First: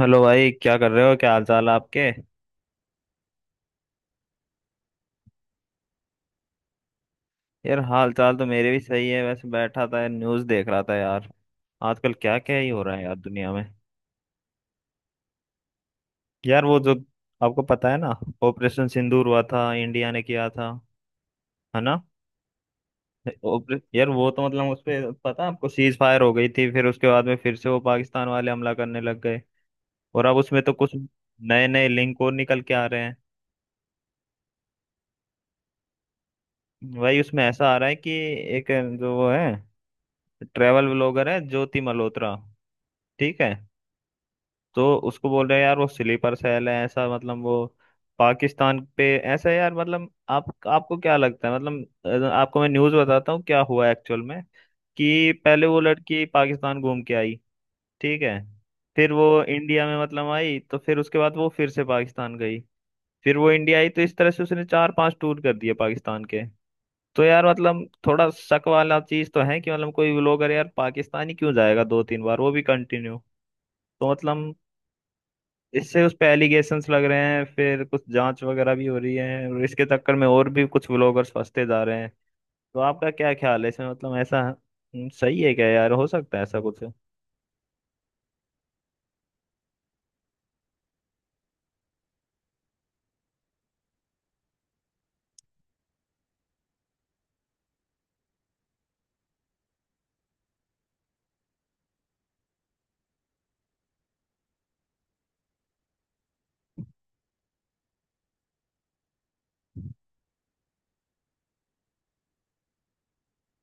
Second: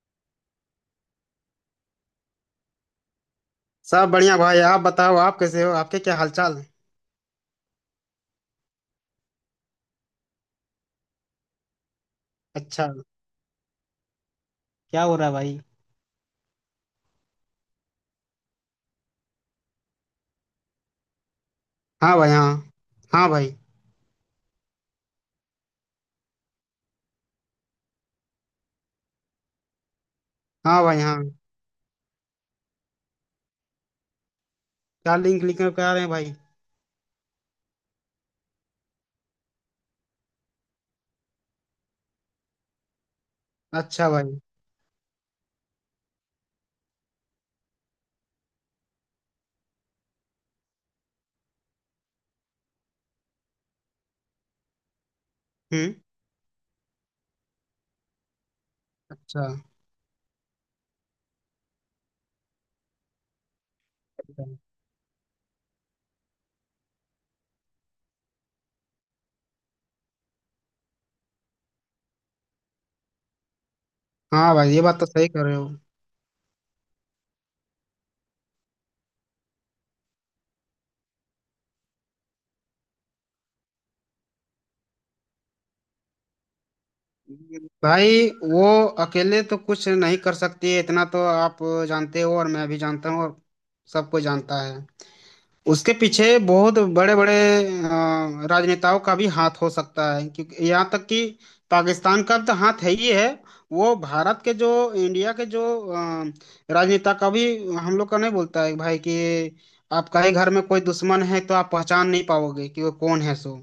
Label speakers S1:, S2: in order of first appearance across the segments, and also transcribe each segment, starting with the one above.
S1: Hello भाई, क्या कर रहे हो? क्या हाल चाल है आपके?
S2: सब बढ़िया भाई। आप बताओ, आप कैसे हो? आपके क्या हालचाल है?
S1: यार हाल चाल तो मेरे भी सही है। वैसे बैठा था, न्यूज़ देख रहा था यार। आजकल क्या क्या ही हो
S2: अच्छा।
S1: रहा है यार दुनिया में।
S2: क्या हो रहा है भाई?
S1: यार वो जो, आपको पता है ना, ऑपरेशन सिंदूर हुआ था, इंडिया ने किया था, है ना।
S2: हाँ भाई, हाँ। हाँ भाई।
S1: यार वो तो मतलब उस पे पता है आपको, सीज फायर हो गई थी, फिर उसके बाद में फिर से वो पाकिस्तान वाले हमला करने लग गए। और अब उसमें तो
S2: हाँ
S1: कुछ
S2: भाई, हाँ।
S1: नए नए लिंक और निकल के आ रहे हैं।
S2: क्या लिंक लिंक करा रहे हैं भाई?
S1: भाई उसमें ऐसा आ रहा है कि एक जो वो है, ट्रेवल ब्लॉगर है ज्योति मल्होत्रा, ठीक है।
S2: अच्छा भाई।
S1: तो उसको बोल रहे हैं यार वो स्लीपर सेल है, ऐसा मतलब वो पाकिस्तान पे। ऐसा है यार मतलब, आप आपको क्या लगता है? मतलब आपको मैं न्यूज़ बताता हूँ क्या हुआ एक्चुअल में। कि पहले वो
S2: हम्म।
S1: लड़की पाकिस्तान घूम के आई, ठीक है। फिर वो
S2: अच्छा।
S1: इंडिया में मतलब आई, तो फिर उसके बाद वो फिर से पाकिस्तान गई। फिर वो इंडिया आई। तो इस तरह से उसने चार पांच टूर कर दिए पाकिस्तान के। तो यार मतलब थोड़ा शक वाला चीज तो है कि मतलब कोई लोग, अरे यार, पाकिस्तान ही क्यों जाएगा दो तीन बार, वो भी कंटिन्यू। तो मतलब
S2: हाँ भाई, ये बात तो सही कर रहे हो।
S1: इससे उस पे एलिगेशंस लग रहे हैं, फिर कुछ जांच वगैरह भी हो रही है। और इसके चक्कर में और भी कुछ व्लॉगर्स फंसते जा रहे हैं। तो आपका क्या ख्याल है इसमें? मतलब ऐसा, सही है क्या यार, हो सकता है ऐसा कुछ?
S2: भाई वो अकेले तो कुछ नहीं कर सकती है, इतना तो आप जानते हो और मैं भी जानता हूँ, और सबको जानता है। उसके पीछे बहुत बड़े बड़े राजनेताओं का भी हाथ हो सकता है, क्योंकि यहाँ तक कि पाकिस्तान का तो हाथ है ही है। वो भारत के जो, इंडिया के जो अ, राजनेता का भी, हम लोग का नहीं बोलता है भाई कि आपका ही घर में कोई दुश्मन है तो आप पहचान नहीं पाओगे कि वो कौन है। सो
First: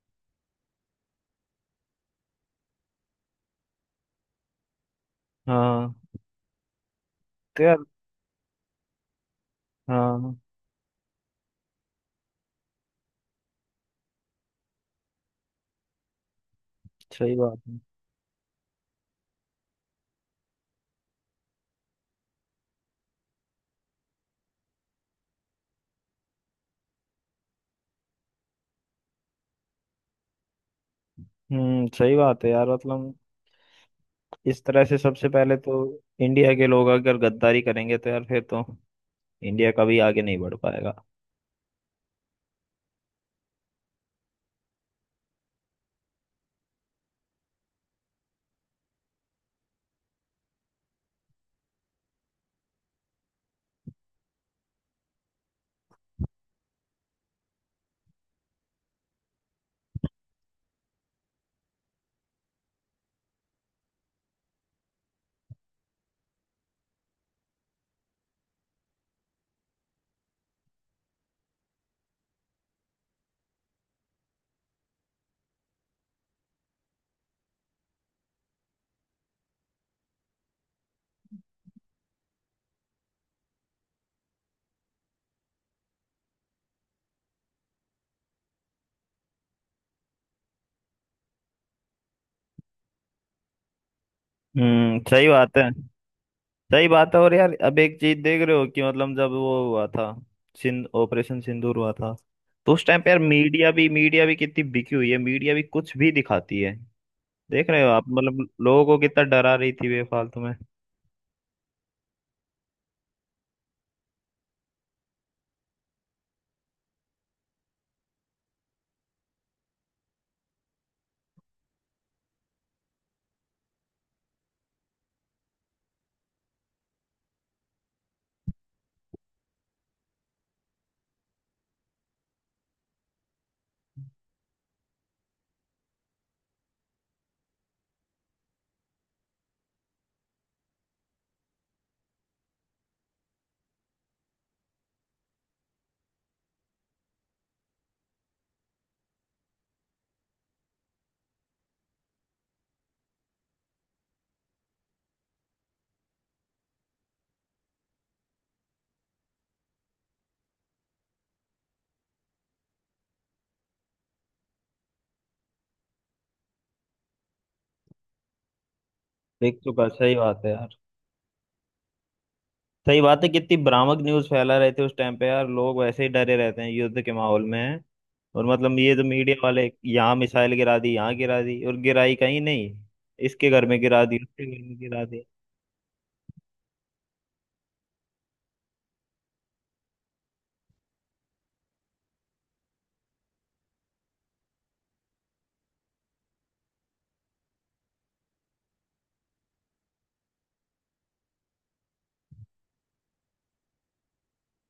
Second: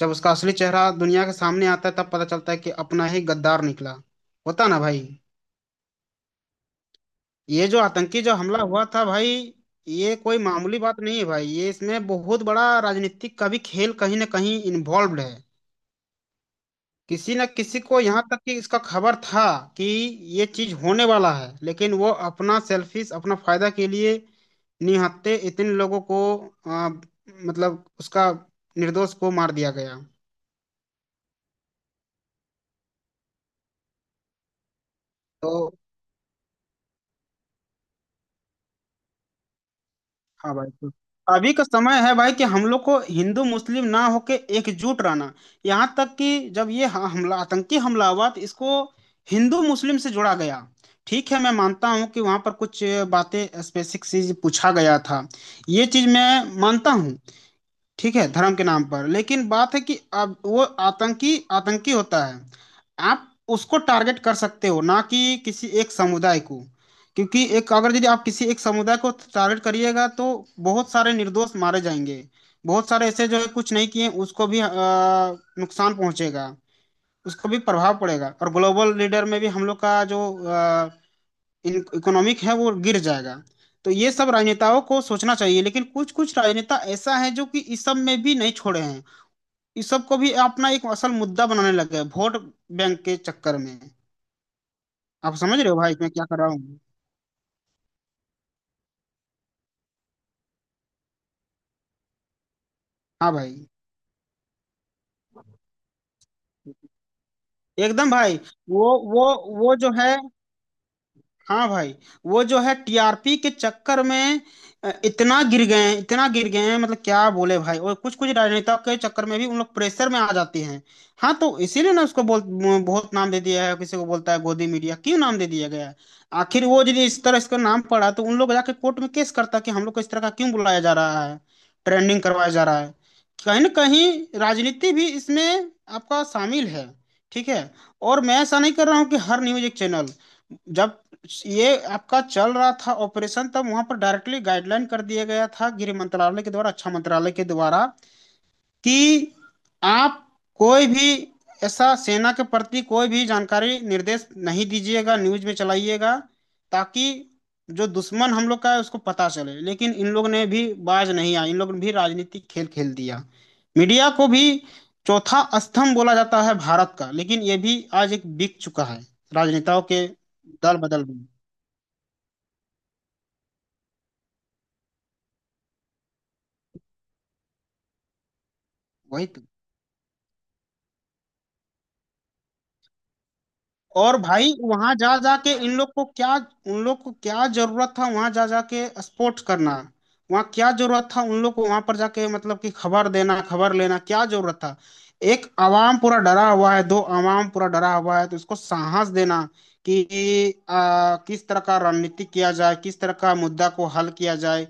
S2: जब उसका असली चेहरा दुनिया के सामने आता है तब पता चलता है कि अपना ही गद्दार निकला। होता ना भाई।
S1: हाँ। तो
S2: ये
S1: यार,
S2: जो आतंकी जो हमला हुआ था भाई, ये
S1: हाँ,
S2: कोई मामूली बात नहीं है भाई। ये इसमें बहुत बड़ा राजनीतिक का भी खेल कहीं ना कहीं इन्वॉल्व्ड है।
S1: सही
S2: किसी न
S1: बात है।
S2: किसी को यहाँ तक कि इसका खबर था कि ये चीज होने वाला है, लेकिन वो अपना सेल्फिश, अपना फायदा के लिए निहत्थे इतने लोगों को, मतलब उसका, निर्दोष को मार दिया गया।
S1: हम्म, सही बात है यार। मतलब इस तरह से सबसे पहले
S2: तो
S1: तो इंडिया के लोग अगर गद्दारी करेंगे तो यार फिर तो इंडिया कभी आगे नहीं
S2: हाँ
S1: बढ़
S2: भाई। तो
S1: पाएगा।
S2: अभी का समय है भाई कि हम लोग को हिंदू मुस्लिम ना होके एकजुट रहना। यहाँ तक कि जब ये हमला, आतंकी हमला हुआ तो इसको हिंदू मुस्लिम से जोड़ा गया। ठीक है, मैं मानता हूँ कि वहाँ पर कुछ बातें स्पेसिफिक चीज पूछा गया था, ये चीज मैं मानता हूँ। ठीक है, धर्म के नाम पर। लेकिन बात है कि अब वो आतंकी आतंकी होता है, आप उसको टारगेट कर सकते हो, ना कि किसी एक समुदाय को। क्योंकि एक, अगर यदि आप किसी एक समुदाय को टारगेट करिएगा तो बहुत सारे निर्दोष मारे जाएंगे। बहुत सारे ऐसे जो है कुछ नहीं किए, उसको भी नुकसान पहुंचेगा। उसको भी प्रभाव पड़ेगा, और ग्लोबल लीडर में भी हम लोग का जो इकोनॉमिक है वो गिर जाएगा। तो ये सब राजनेताओं को सोचना चाहिए, लेकिन कुछ कुछ राजनेता ऐसा है जो कि इस सब में भी नहीं छोड़े हैं। इस सब को भी अपना एक असल मुद्दा बनाने लगे हैं, वोट बैंक के चक्कर में।
S1: हम्म, सही
S2: आप
S1: बात
S2: समझ रहे
S1: है।
S2: हो भाई मैं क्या कर रहा हूँ?
S1: सही बात है। और यार अब एक चीज देख रहे हो कि मतलब जब वो हुआ था, सिंध ऑपरेशन सिंदूर हुआ था, तो उस टाइम पे यार
S2: हाँ भाई,
S1: मीडिया भी कितनी बिकी हुई है। मीडिया भी कुछ भी दिखाती है। देख रहे हो आप,
S2: एकदम भाई।
S1: मतलब लोगों
S2: वो
S1: को कितना
S2: वो
S1: डरा रही
S2: वो
S1: थी
S2: जो है,
S1: बेफालतू में।
S2: हाँ भाई, वो जो है टीआरपी के चक्कर में इतना गिर गए हैं, इतना गिर गए हैं, मतलब क्या बोले भाई। और कुछ कुछ राजनेता के चक्कर में भी उन लोग प्रेशर में आ जाते हैं। हाँ, तो इसीलिए ना उसको बोल बहुत नाम दे दिया है, किसी को बोलता है गोदी मीडिया, क्यों नाम दे दिया गया है? आखिर वो यदि इस तरह इसका नाम पड़ा तो उन लोग जाके कोर्ट में केस करता कि हम लोग को इस तरह का क्यों बुलाया जा रहा है, ट्रेंडिंग करवाया जा रहा है? कहीं ना कहीं राजनीति भी इसमें आपका शामिल है। ठीक है, और मैं ऐसा नहीं कर रहा हूँ कि हर न्यूज एक चैनल। जब ये आपका चल रहा था ऑपरेशन, तब वहां पर डायरेक्टली गाइडलाइन कर दिया गया था गृह मंत्रालय के द्वारा, रक्षा मंत्रालय के द्वारा, कि आप कोई भी ऐसा सेना के प्रति कोई भी जानकारी निर्देश नहीं दीजिएगा, न्यूज में चलाइएगा, ताकि जो दुश्मन हम लोग का है उसको पता चले। लेकिन इन लोग ने भी बाज नहीं आए, इन लोग ने भी राजनीतिक खेल खेल दिया। मीडिया को भी चौथा स्तंभ बोला जाता है भारत का, लेकिन ये भी आज एक बिक चुका है
S1: देख
S2: राजनेताओं
S1: चुका,
S2: के
S1: सही बात है यार।
S2: दल बदल में।
S1: सही बात है, कितनी भ्रामक न्यूज फैला रहे थे उस टाइम पे यार। लोग वैसे ही डरे रहते हैं युद्ध के माहौल में, और मतलब ये तो
S2: वही
S1: मीडिया
S2: तो।
S1: वाले यहाँ मिसाइल गिरा दी, यहाँ गिरा दी, और गिराई कहीं नहीं। इसके घर में गिरा
S2: और
S1: दी, उसके
S2: भाई
S1: घर में
S2: वहां
S1: गिरा
S2: जा
S1: दी।
S2: जाके इन लोग को क्या, उन लोग को क्या जरूरत था वहां जा जाके स्पोर्ट्स करना? वहां क्या जरूरत था उन लोग को वहां पर जाके, मतलब कि खबर देना, खबर लेना, क्या जरूरत था? एक आवाम पूरा डरा हुआ है, दो आवाम पूरा डरा हुआ है, तो उसको साहस देना कि किस तरह का रणनीति किया जाए, किस तरह का मुद्दा को हल किया जाए।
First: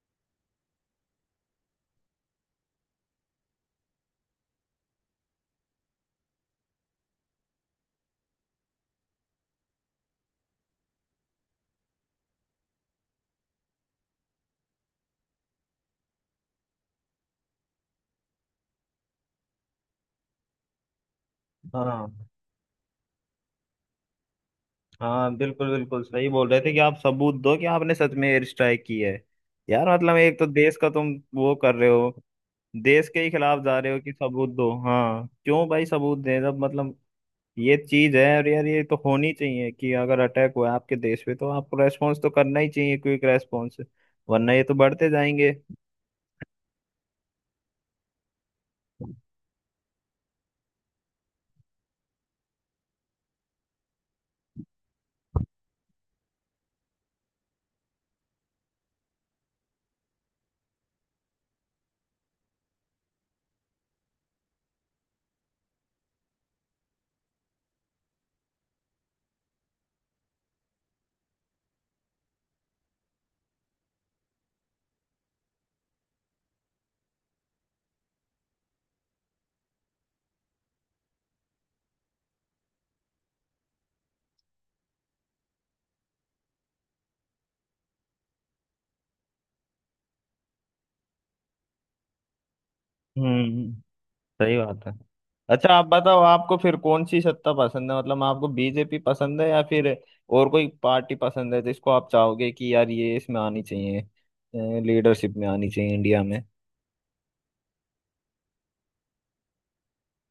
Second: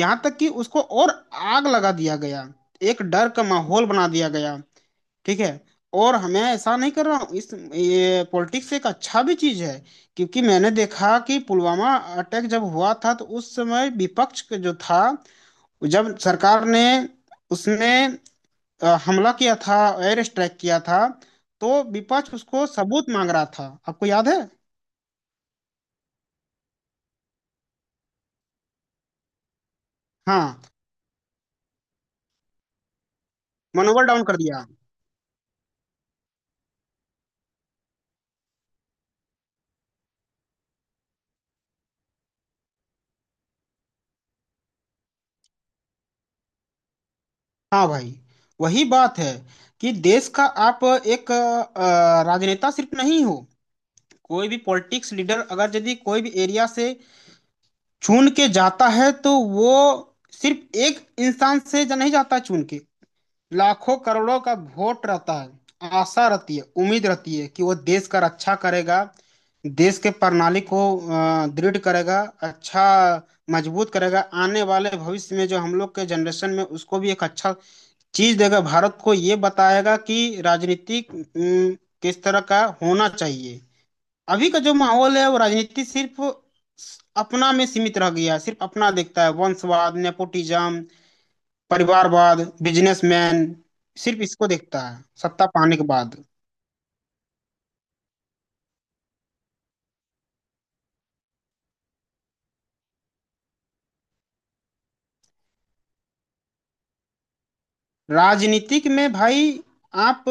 S2: यहाँ तक कि उसको और आग लगा दिया गया, एक डर का माहौल बना दिया गया। ठीक है, और हमें ऐसा नहीं कर रहा हूँ, इस ये पॉलिटिक्स एक अच्छा भी चीज है, क्योंकि मैंने देखा कि पुलवामा अटैक जब हुआ था तो उस समय विपक्ष का जो था, जब सरकार ने, उसने हमला किया था, एयर स्ट्राइक किया था, तो
S1: हाँ
S2: विपक्ष उसको सबूत मांग रहा था। आपको याद है?
S1: हाँ, बिल्कुल बिल्कुल सही बोल रहे थे कि आप सबूत दो कि आपने सच में एयर स्ट्राइक की है। यार मतलब, एक तो
S2: हाँ,
S1: देश का तुम वो कर रहे हो, देश के ही खिलाफ जा रहे हो,
S2: मनोबल
S1: कि
S2: डाउन कर
S1: सबूत
S2: दिया।
S1: दो। हाँ क्यों भाई सबूत दें जब मतलब, ये चीज है। और यार ये तो होनी चाहिए कि अगर अटैक हुआ है आपके देश पे तो आपको रेस्पॉन्स तो करना ही चाहिए, क्विक रेस्पॉन्स, वरना ये तो बढ़ते जाएंगे।
S2: हाँ भाई, वही बात है कि देश का आप एक राजनेता सिर्फ नहीं हो। कोई भी पॉलिटिक्स लीडर अगर यदि कोई भी एरिया से चुन के जाता है, तो वो सिर्फ एक इंसान से जा नहीं जाता चुन के। लाखों करोड़ों का वोट रहता है, आशा रहती है, उम्मीद रहती है कि वो देश का रक्षा करेगा, देश के प्रणाली को दृढ़ करेगा, अच्छा, मजबूत करेगा। आने वाले भविष्य में जो हम लोग के जनरेशन में, उसको भी एक अच्छा चीज देगा, भारत को ये बताएगा कि राजनीतिक किस तरह का होना चाहिए। अभी का जो माहौल है, वो राजनीति सिर्फ अपना में सीमित रह गया है। सिर्फ अपना देखता है, वंशवाद, नेपोटिज्म, परिवारवाद, बिजनेसमैन,
S1: हम्म,
S2: सिर्फ इसको
S1: सही बात
S2: देखता
S1: है।
S2: है सत्ता
S1: अच्छा
S2: पाने के
S1: आप
S2: बाद।
S1: बताओ, आपको फिर कौन सी सत्ता पसंद है? मतलब आपको बीजेपी पसंद है या फिर और कोई पार्टी पसंद है, जिसको आप चाहोगे कि यार ये इसमें आनी चाहिए, लीडरशिप में आनी चाहिए इंडिया में।
S2: राजनीतिक में भाई आप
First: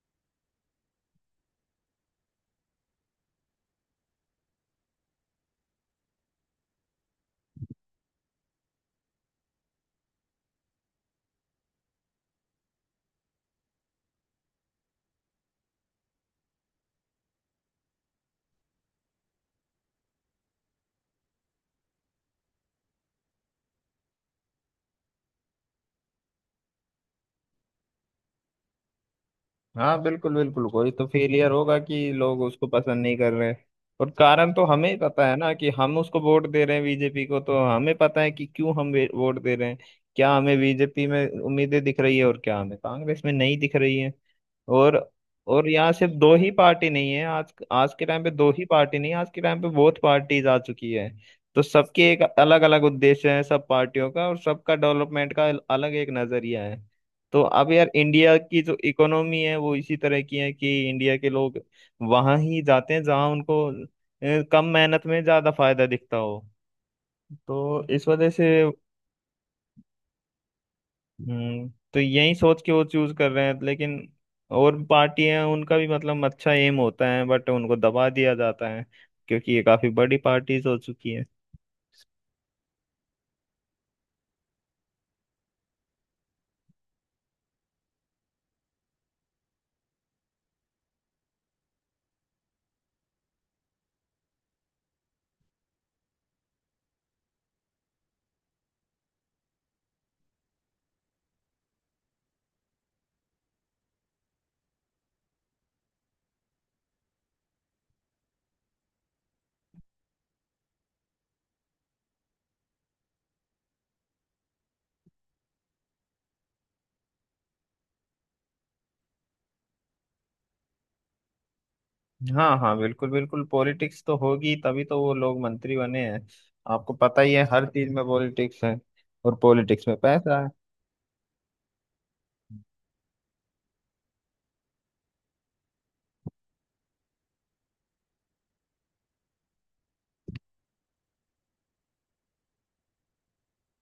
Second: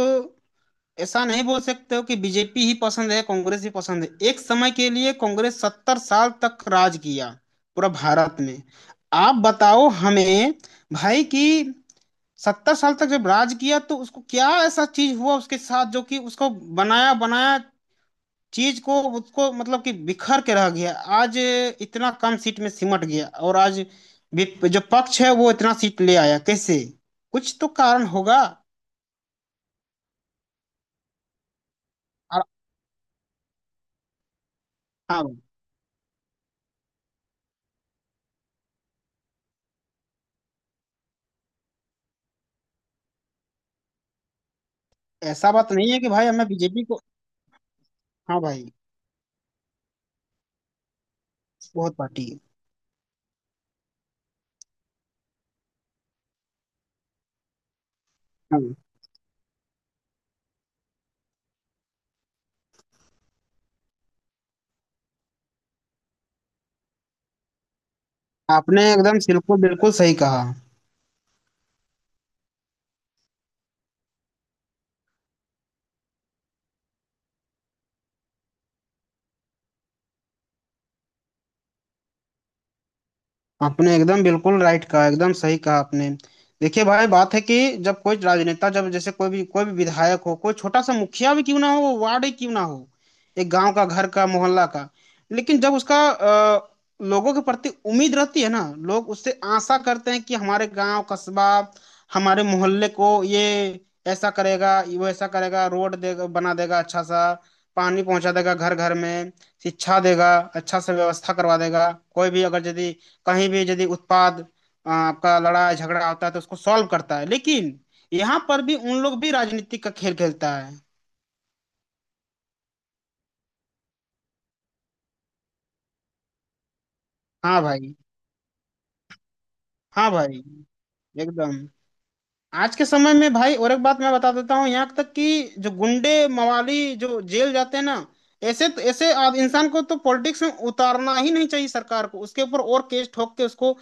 S2: ऐसा नहीं बोल सकते हो कि बीजेपी ही पसंद है, कांग्रेस ही पसंद है। एक समय के लिए कांग्रेस 70 साल तक राज किया पूरा भारत में। आप बताओ हमें भाई कि 70 साल तक जब राज किया तो उसको क्या ऐसा चीज हुआ उसके साथ जो कि उसको बनाया बनाया चीज को, उसको मतलब कि बिखर के रह गया। आज इतना कम सीट में सिमट गया, और आज जो पक्ष है वो इतना सीट ले आया कैसे? कुछ तो कारण होगा।
S1: हाँ बिल्कुल बिल्कुल, कोई तो फेलियर होगा कि लोग
S2: और
S1: उसको पसंद नहीं कर रहे। और कारण तो हमें ही पता
S2: हाँ,
S1: है ना, कि हम उसको वोट दे रहे हैं बीजेपी को, तो हमें पता है कि क्यों हम वोट दे रहे हैं। क्या हमें बीजेपी में उम्मीदें दिख रही है और क्या हमें कांग्रेस में नहीं दिख रही है। और
S2: ऐसा
S1: और
S2: बात नहीं
S1: यहाँ
S2: है कि
S1: सिर्फ
S2: भाई
S1: दो
S2: हमें
S1: ही
S2: बीजेपी
S1: पार्टी
S2: को।
S1: नहीं है आज। आज के टाइम पे
S2: हाँ
S1: दो ही
S2: भाई,
S1: पार्टी नहीं है आज के टाइम पे बहुत पार्टीज आ चुकी है। तो
S2: बहुत
S1: सबके एक
S2: पार्टी है।
S1: अलग अलग उद्देश्य है सब पार्टियों का, और सबका डेवलपमेंट का अलग एक नजरिया है। तो अब यार इंडिया की
S2: हाँ,
S1: जो इकोनॉमी है वो इसी तरह की है कि इंडिया के लोग वहां ही जाते हैं जहां उनको कम मेहनत में ज्यादा फायदा दिखता हो। तो इस वजह से,
S2: आपने एकदम बिल्कुल बिल्कुल सही कहा।
S1: हम्म, तो यही सोच के वो चूज कर रहे हैं। लेकिन और पार्टी हैं, उनका भी मतलब अच्छा एम होता है, बट उनको दबा दिया जाता है, क्योंकि ये काफी बड़ी पार्टीज हो चुकी है।
S2: आपने एकदम बिल्कुल राइट कहा, एकदम सही कहा आपने। देखिए भाई बात है कि जब कोई राजनेता, जब जैसे कोई भी विधायक हो, कोई छोटा सा मुखिया भी क्यों ना हो, वार्ड ही क्यों ना हो, एक गांव का, घर का, मोहल्ला का, लेकिन जब उसका लोगों के प्रति उम्मीद रहती है ना, लोग उससे आशा करते हैं कि हमारे गांव, कस्बा, हमारे मोहल्ले को ये ऐसा करेगा, वो ऐसा करेगा, रोड देगा, बना देगा अच्छा सा, पानी पहुंचा देगा घर घर में, शिक्षा देगा, अच्छा सा व्यवस्था करवा देगा। कोई भी अगर यदि कहीं भी यदि उत्पाद आपका लड़ाई झगड़ा होता है तो उसको सॉल्व करता है, लेकिन यहाँ पर भी उन लोग भी राजनीति का खेल खेलता है।
S1: हाँ हाँ बिल्कुल बिल्कुल, पॉलिटिक्स तो होगी, तभी तो वो लोग मंत्री बने हैं। आपको पता ही है
S2: हाँ
S1: हर चीज
S2: भाई।
S1: में पॉलिटिक्स है, और पॉलिटिक्स में
S2: हाँ भाई,
S1: पैसा है।
S2: एकदम। आज के समय में भाई, और एक बात मैं बता देता हूँ, यहाँ तक कि जो गुंडे मवाली जो जेल जाते हैं ना, ऐसे इंसान को तो पॉलिटिक्स में उतारना ही नहीं चाहिए। सरकार को उसके ऊपर और केस ठोक के उसको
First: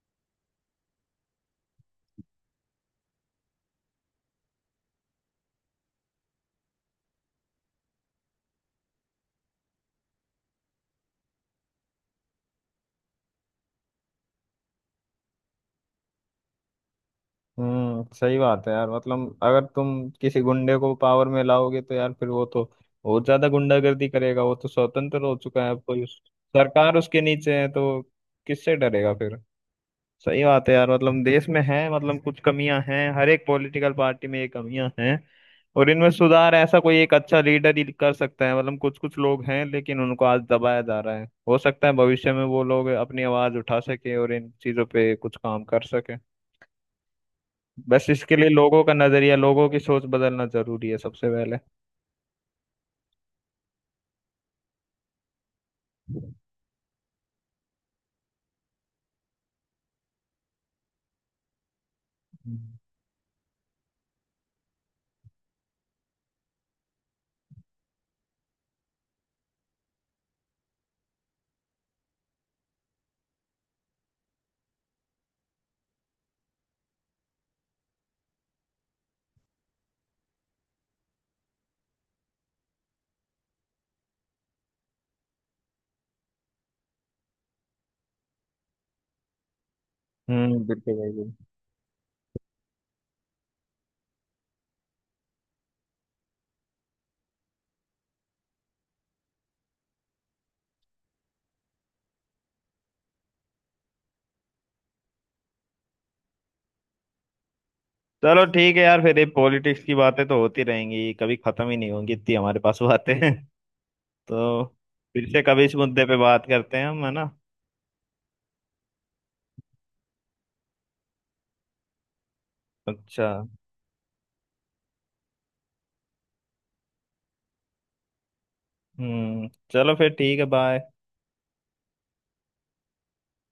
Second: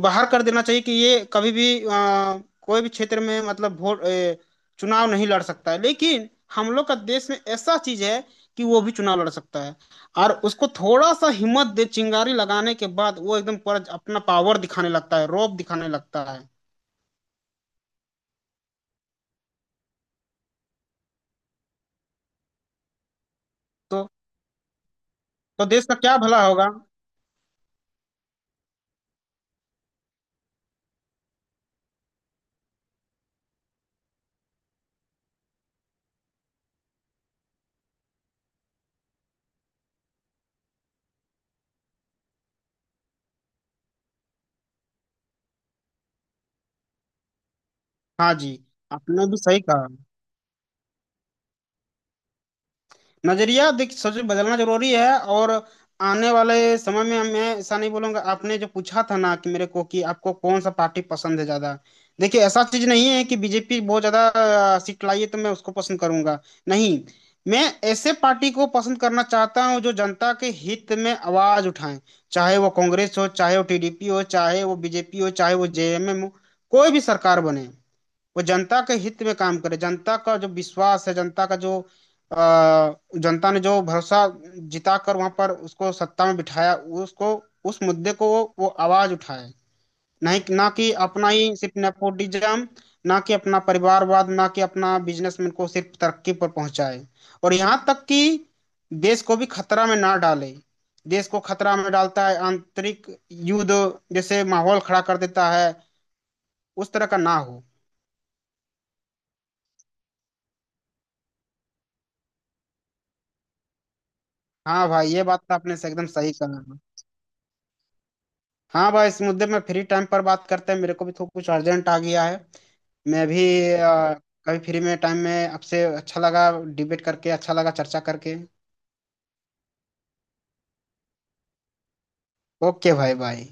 S2: बाहर कर देना चाहिए कि ये कभी भी कोई भी क्षेत्र में मतलब वोट चुनाव नहीं लड़ सकता है। लेकिन हम लोग का देश में ऐसा चीज है कि वो भी चुनाव लड़ सकता है, और उसको थोड़ा सा हिम्मत दे, चिंगारी लगाने के बाद वो एकदम पर अपना पावर दिखाने लगता है, रौब दिखाने लगता है।
S1: हम्म, सही बात है यार। मतलब अगर तुम किसी गुंडे को पावर में लाओगे तो यार फिर वो तो बहुत ज्यादा गुंडागर्दी
S2: तो
S1: करेगा। वो तो स्वतंत्र हो चुका
S2: तो
S1: है, अब
S2: देश का
S1: कोई
S2: क्या भला होगा?
S1: सरकार उसके नीचे है, तो किससे डरेगा फिर। सही बात है यार। मतलब देश में है, मतलब कुछ कमियां हैं, हर एक पॉलिटिकल पार्टी में ये कमियां हैं। और इनमें सुधार ऐसा कोई एक अच्छा लीडर ही कर सकता है। मतलब कुछ कुछ लोग हैं, लेकिन उनको आज दबाया जा रहा है। हो सकता है भविष्य में वो लोग अपनी आवाज उठा सके और इन चीजों पे कुछ काम कर सके। बस
S2: हाँ
S1: इसके लिए
S2: जी,
S1: लोगों का
S2: आपने
S1: नजरिया,
S2: भी सही
S1: लोगों की
S2: कहा।
S1: सोच बदलना जरूरी है सबसे पहले।
S2: नजरिया देखिए सच में बदलना जरूरी है। और आने वाले समय में, मैं ऐसा नहीं बोलूंगा, आपने जो पूछा था ना कि मेरे को कि आपको कौन सा पार्टी पसंद है ज्यादा। देखिए ऐसा
S1: हम्म।
S2: चीज नहीं है कि बीजेपी बहुत ज्यादा सीट लाई है तो मैं उसको पसंद करूंगा। नहीं, मैं ऐसे पार्टी को पसंद करना चाहता हूँ जो जनता के हित में आवाज उठाए। चाहे वो कांग्रेस हो, चाहे वो टीडीपी हो, चाहे वो बीजेपी हो, चाहे वो जेएमएम हो, कोई भी सरकार बने, वो जनता के हित में काम करे। जनता का जो विश्वास है, जनता का जो अ, जनता ने जो भरोसा जिता कर वहां पर उसको सत्ता में बिठाया, उसको, उस मुद्दे को वो आवाज उठाए। नहीं ना कि
S1: बिल्कुल भाई
S2: अपना
S1: बिल्कुल।
S2: ही सिर्फ नेपोटिज्म, ना कि अपना परिवारवाद, ना कि अपना बिजनेसमैन को सिर्फ तरक्की पर पहुंचाए। और यहाँ तक कि देश को भी खतरा में ना डाले। देश को खतरा में डालता है आंतरिक युद्ध जैसे माहौल खड़ा कर देता है, उस तरह का ना हो।
S1: चलो ठीक है यार, फिर ये पॉलिटिक्स की बातें तो होती रहेंगी, कभी खत्म ही नहीं होंगी, इतनी हमारे पास बातें हैं। तो
S2: हाँ भाई, ये
S1: फिर
S2: बात
S1: से
S2: तो
S1: कभी इस
S2: आपने से
S1: मुद्दे
S2: एकदम
S1: पे
S2: सही
S1: बात
S2: कहा।
S1: करते हैं हम, है ना।
S2: हाँ भाई, इस मुद्दे में फ्री टाइम पर बात करते हैं, मेरे को भी थोड़ा कुछ अर्जेंट आ गया है। मैं
S1: अच्छा।
S2: भी अ, कभी फ्री में टाइम में आपसे, अच्छा लगा डिबेट करके, अच्छा लगा चर्चा करके।
S1: हम्म, चलो फिर ठीक है, बाय।
S2: ओके भाई, बाय।